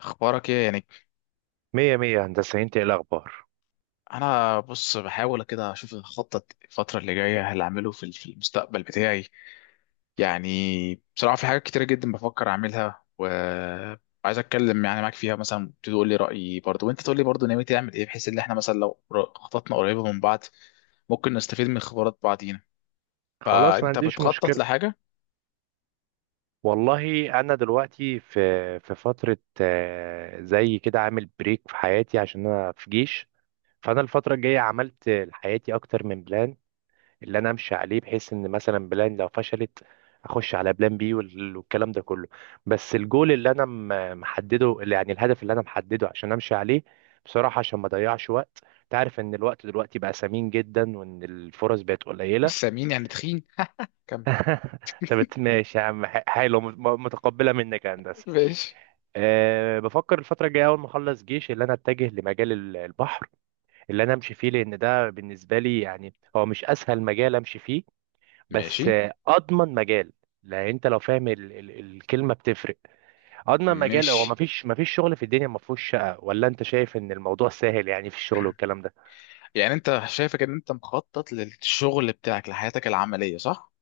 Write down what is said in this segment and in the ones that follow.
اخبارك ايه يعني؟ مية مية يا هندسة، انت ايه الأخبار؟ انا بص بحاول كده اشوف اخطط الفتره اللي جايه هل اعمله في المستقبل بتاعي. يعني بصراحه في حاجات كتيره جدا بفكر اعملها، وعايز اتكلم يعني معاك فيها، مثلا تقول لي رايي برضو، وانت تقول لي برضو ناوي تعمل ايه، بحيث ان احنا مثلا لو خططنا قريبه من بعض ممكن نستفيد من خبرات بعضينا. خلاص ما فانت عنديش بتخطط مشكلة. لحاجه؟ والله أنا دلوقتي في فترة زي كده عامل بريك في حياتي عشان أنا في جيش. فأنا الفترة الجاية عملت لحياتي أكتر من بلان اللي أنا أمشي عليه، بحيث إن مثلا بلان لو فشلت أخش على بلان بي والكلام ده كله. بس الجول اللي أنا محدده، اللي يعني الهدف اللي أنا محدده عشان أمشي عليه بصراحة عشان ما أضيعش وقت. تعرف إن الوقت دلوقتي بقى ثمين جدا وإن الفرص بقت مش قليلة. سمين يعني تخين. كم؟ طب ماشي يا عم، حلو، متقبلة منك يا هندسة. ماشي أه، بفكر الفترة الجاية أول ما أخلص جيش اللي أنا أتجه لمجال البحر اللي أنا أمشي فيه، لأن ده بالنسبة لي يعني هو مش أسهل مجال أمشي فيه، بس ماشي أضمن مجال. لأن أنت لو فاهم ال الكلمة بتفرق. أضمن مجال هو، ماشي. مفيش شغل في الدنيا مفهوش شقة، ولا أنت شايف إن الموضوع سهل يعني في الشغل والكلام ده؟ يعني انت شايفك ان انت مخطط للشغل بتاعك لحياتك العمليه، صح؟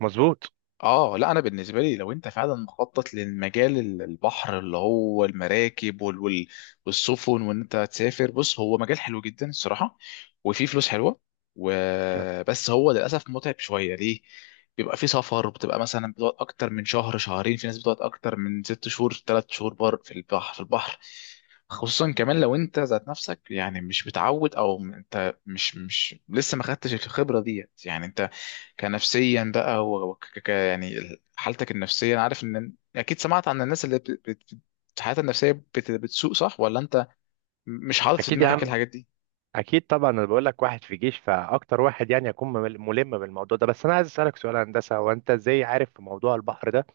مظبوط. اه، لا انا بالنسبه لي لو انت فعلا مخطط للمجال البحر اللي هو المراكب والسفن وان انت تسافر، بص هو مجال حلو جدا الصراحه، وفيه فلوس حلوه. وبس هو للاسف متعب شويه، ليه؟ بيبقى فيه سفر، بتبقى مثلا بتقعد اكتر من شهر شهرين، في ناس بتقعد اكتر من 6 شهور 3 شهور بر في البحر في البحر. خصوصا كمان لو انت ذات نفسك يعني مش متعود، او انت مش لسه ما خدتش الخبره ديت، يعني انت كنفسيا بقى، هو يعني حالتك النفسية. أنا عارف إن أكيد سمعت عن الناس اللي حياتها النفسية بتسوء، صح؟ ولا أنت مش حاطط في أكيد يا دماغك عم، الحاجات دي؟ اكيد طبعا. انا بقول لك واحد في جيش فاكتر واحد يعني يكون ملم بالموضوع ده. بس انا عايز اسالك سؤال يا هندسه، هو انت ازاي عارف في موضوع البحر ده؟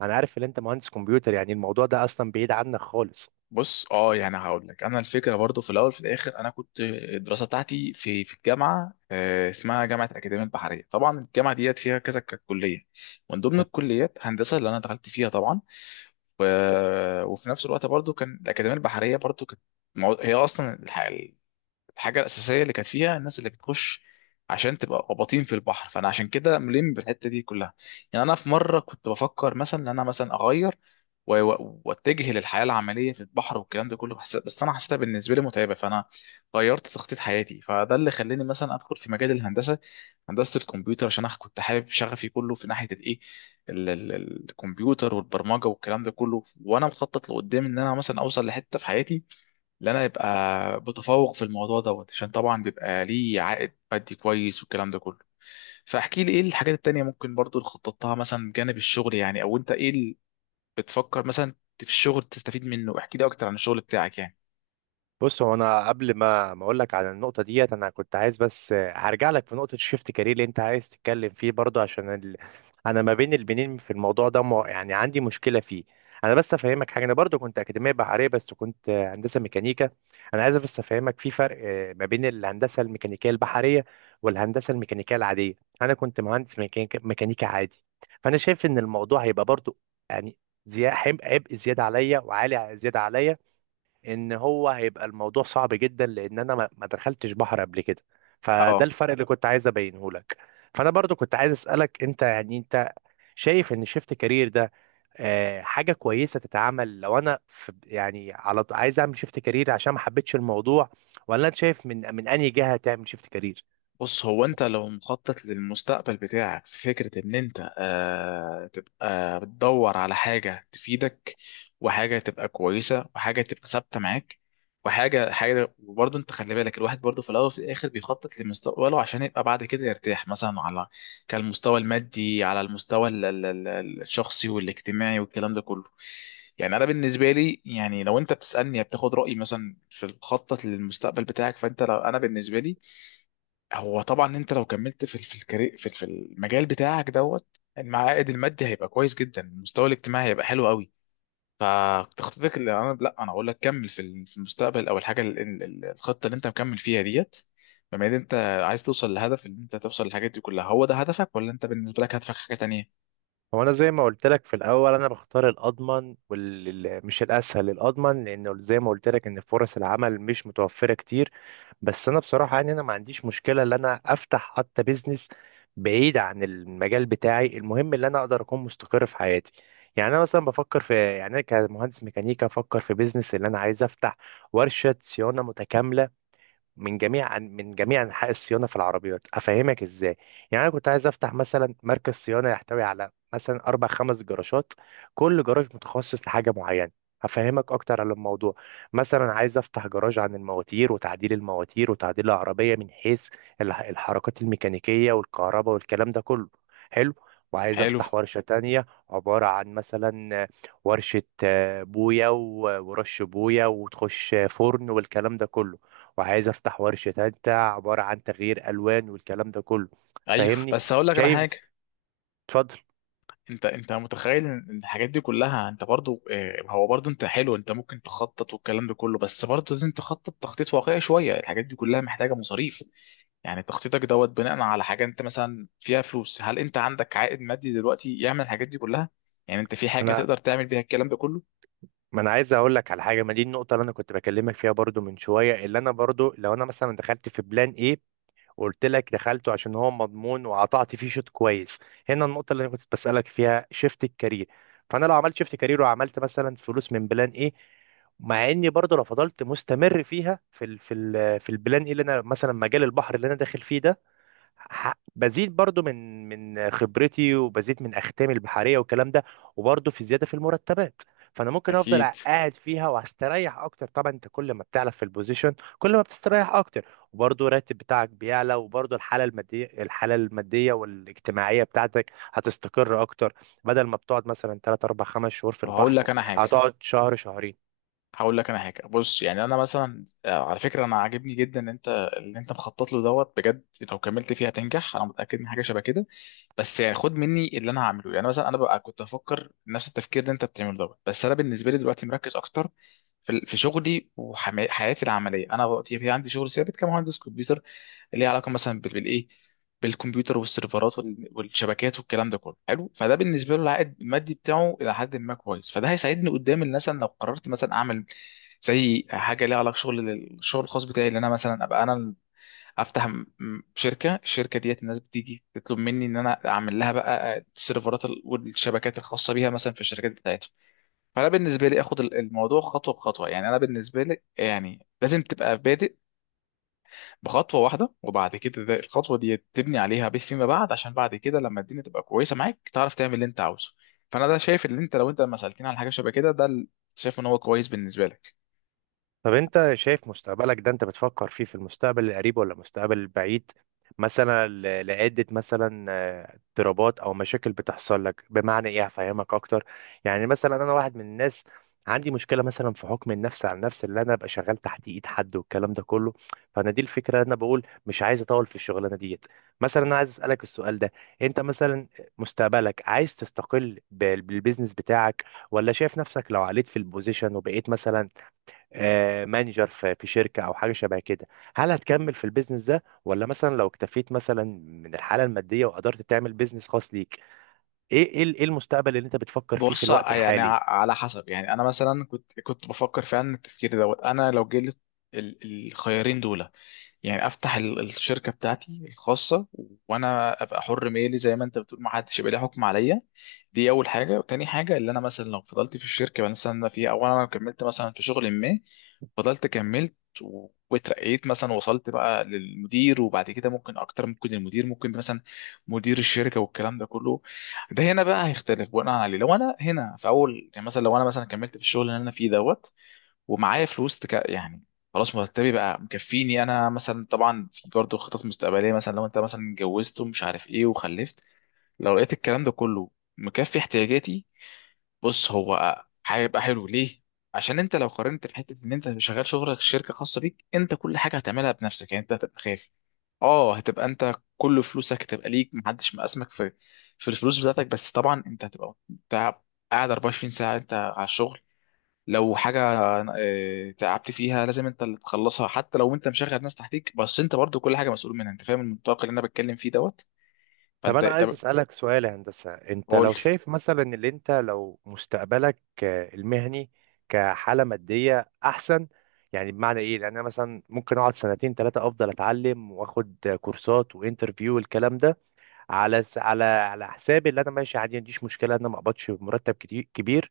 انا عارف ان انت مهندس كمبيوتر، يعني الموضوع ده اصلا بعيد عنك خالص. بص، يعني هقول لك انا الفكره، برضو في الاول في الاخر انا كنت الدراسه بتاعتي في الجامعه، اسمها جامعه اكاديميه البحريه. طبعا الجامعه ديت فيها كذا كليه، من ضمن الكليات هندسه اللي انا دخلت فيها طبعا. و... وفي نفس الوقت برضو كان الاكاديميه البحريه برضو كانت هي اصلا الحاجه الاساسيه اللي كانت فيها الناس اللي بتخش عشان تبقى قباطين في البحر، فانا عشان كده ملم بالحته دي كلها. يعني انا في مره كنت بفكر مثلا ان انا مثلا اغير واتجه للحياه العمليه في البحر والكلام ده كله، بس انا حسيتها بالنسبه لي متعبه، فانا غيرت تخطيط حياتي، فده اللي خلاني مثلا ادخل في مجال الهندسه، هندسه الكمبيوتر، عشان انا كنت حابب شغفي كله في ناحيه الايه، ال- ال- الكمبيوتر والبرمجه والكلام ده كله. وانا مخطط لقدام ان انا مثلا اوصل لحته في حياتي اللي انا يبقى متفوق في الموضوع دوت، عشان طبعا بيبقى ليه عائد مادي كويس والكلام ده كله. فاحكي لي ايه الحاجات التانية ممكن برضو اللي خططتها، مثلا من جانب الشغل، يعني او انت ايه اللي بتفكر مثلا في الشغل تستفيد منه. احكي لي اكتر عن الشغل بتاعك يعني. بص، هو انا قبل ما اقول لك على النقطه ديت، انا كنت عايز بس، هرجع لك في نقطه شيفت كارير اللي انت عايز تتكلم فيه برضه. عشان ال... انا ما بين البنين في الموضوع ده يعني عندي مشكله فيه. انا بس افهمك حاجه، انا برضه كنت اكاديميه بحريه بس كنت هندسه ميكانيكا. انا عايز بس افهمك في فرق ما بين الهندسه الميكانيكيه البحريه والهندسه الميكانيكيه العاديه. انا كنت مهندس ميكانيكا عادي. فانا شايف ان الموضوع هيبقى برضه يعني، عبء، عبء زياده عليا وعالي زياده عليا. ان هو هيبقى الموضوع صعب جدا لان انا ما دخلتش بحر قبل كده. فده اه، الفرق اللي كنت عايز ابينه لك. فانا برضو كنت عايز اسالك، انت يعني انت شايف ان شيفت كارير ده حاجه كويسه تتعمل لو انا في يعني، على عايز اعمل شيفت كارير عشان ما حبيتش الموضوع؟ ولا انت شايف من انهي جهه تعمل شيفت كارير؟ بص هو انت لو مخطط للمستقبل بتاعك، في فكرة ان انت تبقى بتدور على حاجة تفيدك، وحاجة تبقى كويسة، وحاجة تبقى ثابتة معاك، وحاجة. وبرضه انت خلي بالك، الواحد برضه في الاول وفي الاخر بيخطط لمستقبله عشان يبقى بعد كده يرتاح، مثلا على كالمستوى المادي، على المستوى الشخصي والاجتماعي والكلام ده كله. يعني انا بالنسبه لي، يعني لو انت بتسالني بتاخد رايي مثلا في الخطه للمستقبل بتاعك، فانت لو انا بالنسبه لي، هو طبعا انت لو كملت في في الكاري- في في المجال بتاعك دوت، المعائد المادي هيبقى كويس جدا، المستوى الاجتماعي هيبقى حلو قوي. فتخطيطك، اللي انا لا انا اقول لك كمل في في المستقبل، او الحاجه الخطه اللي انت مكمل فيها ديت، بما ان انت عايز توصل لهدف ان انت توصل للحاجات دي كلها. هو ده هدفك ولا انت بالنسبه لك هدفك حاجه تانية؟ هو انا زي ما قلت لك في الاول، انا بختار الاضمن والمش الاسهل، الاضمن لانه زي ما قلت لك ان فرص العمل مش متوفره كتير. بس انا بصراحه يعني انا ما عنديش مشكله ان انا افتح حتى بيزنس بعيد عن المجال بتاعي، المهم ان انا اقدر اكون مستقر في حياتي. يعني انا مثلا بفكر في يعني، انا كمهندس ميكانيكا بفكر في بيزنس اللي انا عايز افتح ورشه صيانه متكامله من جميع انحاء الصيانه في العربيات. افهمك ازاي؟ يعني انا كنت عايز افتح مثلا مركز صيانه يحتوي على مثلا اربع خمس جراشات، كل جراج متخصص لحاجه معينه. هفهمك اكتر على الموضوع. مثلا عايز افتح جراج عن المواتير وتعديل المواتير وتعديل العربيه من حيث الحركات الميكانيكيه والكهرباء والكلام ده كله. حلو. وعايز حلو. افتح ورشه تانية عباره عن مثلا ورشه بويا، ورش بويا وتخش فرن والكلام ده كله. وعايز افتح ورشة تالتة عبارة عن تغيير الوان والكلام ده كله. ايوه، فاهمني؟ بس هقول لك انا شايف؟ حاجه. اتفضل. انت متخيل ان الحاجات دي كلها انت برضو، هو برضو انت حلو، انت ممكن تخطط والكلام ده كله، بس برضو لازم تخطط تخطيط واقعي شويه. الحاجات دي كلها محتاجه مصاريف. يعني تخطيطك دوت بناء على حاجه، انت مثلا فيها فلوس؟ هل انت عندك عائد مادي دلوقتي يعمل الحاجات دي كلها؟ يعني انت في حاجه انا، تقدر تعمل بيها الكلام ده كله؟ ما انا عايز اقول لك على حاجه. ما دي النقطه اللي انا كنت بكلمك فيها برضو من شويه، اللي انا برضو لو انا مثلا دخلت في بلان ايه وقلت لك دخلته عشان هو مضمون وقطعت فيه شوط كويس. هنا النقطه اللي انا كنت بسالك فيها شيفت الكارير. فانا لو عملت شيفت كارير وعملت مثلا فلوس من بلان ايه، مع اني برضو لو فضلت مستمر فيها في ال في ال في البلان ايه اللي انا مثلا مجال البحر اللي انا داخل فيه ده، بزيد برضو من خبرتي وبزيد من اختامي البحريه والكلام ده، وبرضو في زياده في المرتبات. فانا ممكن افضل اكيد. قاعد فيها وهستريح اكتر. طبعا انت كل ما بتعلى في البوزيشن كل ما بتستريح اكتر، وبرضو الراتب بتاعك بيعلى، وبرضو الحاله الماديه والاجتماعيه بتاعتك هتستقر اكتر. بدل ما بتقعد مثلا 3 4 5 شهور في طب البحر، هتقعد شهر شهرين. هقول لك انا حاجه. بص، يعني انا مثلا على فكره انا عاجبني جدا ان انت اللي انت مخطط له دوت بجد. لو كملت فيه هتنجح، انا متاكد من حاجه شبه كده. بس يعني خد مني اللي انا هعمله. يعني مثلا انا ببقى كنت افكر نفس التفكير اللي انت بتعمله دوت، بس انا بالنسبه لي دلوقتي مركز اكتر في شغلي وحياتي العمليه. انا دلوقتي في عندي شغل ثابت كمهندس كمبيوتر، اللي هي علاقه مثلا بالايه، بالكمبيوتر والسيرفرات والشبكات والكلام ده كله، حلو. فده بالنسبه له العائد المادي بتاعه الى حد ما كويس، فده هيساعدني قدام الناس. أنا لو قررت مثلا اعمل زي حاجه ليها علاقه الشغل الخاص بتاعي، اللي انا مثلا ابقى انا افتح الشركه ديت، الناس بتيجي تطلب مني ان انا اعمل لها بقى السيرفرات والشبكات الخاصه بيها مثلا في الشركات بتاعتهم. فانا بالنسبه لي اخد الموضوع خطوه بخطوه. يعني انا بالنسبه لي يعني لازم تبقى بادئ بخطوه واحده، وبعد كده ده الخطوه دي تبني عليها بيت فيما بعد، عشان بعد كده لما الدنيا تبقى كويسه معاك تعرف تعمل اللي انت عاوزه. فانا ده شايف ان انت لو انت لما سالتني على حاجه شبه كده، ده شايف ان هو كويس بالنسبه لك. طب انت شايف مستقبلك ده انت بتفكر فيه في المستقبل القريب ولا المستقبل البعيد؟ مثلا لعدة مثلا اضطرابات او مشاكل بتحصل لك. بمعنى ايه؟ هفهمك اكتر. يعني مثلا انا واحد من الناس عندي مشكلة مثلا في حكم النفس على النفس، اللي انا ابقى شغال تحت ايد حد والكلام ده كله. فانا دي الفكرة، انا بقول مش عايز اطول في الشغلانة ديت. مثلا انا عايز اسألك السؤال ده، انت مثلا مستقبلك عايز تستقل بالبيزنس بتاعك، ولا شايف نفسك لو عليت في البوزيشن وبقيت مثلا مانجر في في شركة أو حاجة شبه كده؟ هل هتكمل في البيزنس ده، ولا مثلا لو اكتفيت مثلا من الحالة المادية وقدرت تعمل بيزنس خاص ليك؟ إيه المستقبل اللي أنت بتفكر فيه في بص، الوقت يعني الحالي؟ على حسب. يعني انا مثلا كنت بفكر فعلا التفكير دوت. انا لو جالي ال- الخيارين دول، يعني افتح الشركه بتاعتي الخاصه، وانا ابقى حر مالي زي ما انت بتقول، ما حدش يبقى ليه حكم عليا، دي اول حاجه. وتاني حاجه اللي انا مثلا لو فضلت في الشركه مثلا انا فيها، او انا كملت مثلا في شغل ما، فضلت كملت واترقيت مثلا، وصلت بقى للمدير، وبعد كده ممكن اكتر، ممكن المدير، ممكن مثلا مدير الشركه والكلام ده كله. ده هنا بقى هيختلف بناء عليه. لو انا هنا في اول، يعني مثلا لو انا مثلا كملت في الشغل اللي انا فيه دوت، ومعايا فلوس يعني، خلاص مرتبي بقى مكفيني انا مثلا، طبعا في برضه خطط مستقبليه مثلا لو انت مثلا اتجوزت ومش عارف ايه وخلفت، لو لقيت الكلام ده كله مكفي احتياجاتي. بص هو هيبقى حلو ليه؟ عشان انت لو قارنت في حته ان انت شغال شغلك في شركه خاصه بيك انت، كل حاجه هتعملها بنفسك، يعني انت هتبقى خايف. اه، هتبقى انت كل فلوسك هتبقى ليك، محدش مقاسمك في الفلوس بتاعتك، بس طبعا انت هتبقى أنت قاعد 24 ساعه انت على الشغل. لو حاجة تعبت فيها لازم انت اللي تخلصها حتى لو انت مشغل ناس تحتيك، بس انت برضو كل حاجة مسؤول منها انت، فاهم المنطلق اللي انا بتكلم فيه دوت؟ طب فانت انا عايز طب. اسالك سؤال يا هندسه، انت قول لي. لو شايف مثلا ان انت لو مستقبلك المهني كحاله ماديه احسن. يعني بمعنى ايه؟ لان انا مثلا ممكن اقعد 2 3 افضل اتعلم واخد كورسات وانترفيو والكلام ده، على على على حسابي اللي انا ماشي عادي، ما عنديش مشكله ان انا ما اقبضش مرتب كتير كبير،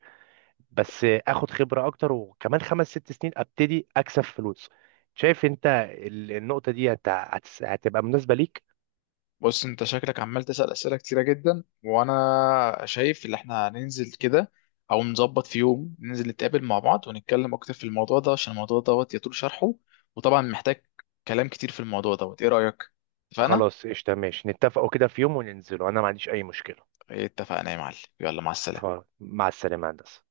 بس اخد خبره اكتر. وكمان 5 6 سنين ابتدي اكسب فلوس. شايف انت النقطه دي هتبقى مناسبه ليك؟ بص انت شكلك عمال تسأل أسئلة كتيرة جدا، وانا شايف ان احنا هننزل كده، او نظبط في يوم ننزل نتقابل مع بعض ونتكلم اكتر في الموضوع ده، عشان الموضوع دوت يطول شرحه، وطبعا محتاج كلام كتير في الموضوع دوت. ايه رأيك؟ اتفقنا؟ خلاص قشطة، ماشي نتفقوا كده في يوم وننزلوا، أنا ما عنديش أي مشكلة. اتفقنا يا معلم، يلا مع السلامة. خلاص، مع السلامة يا هندسة.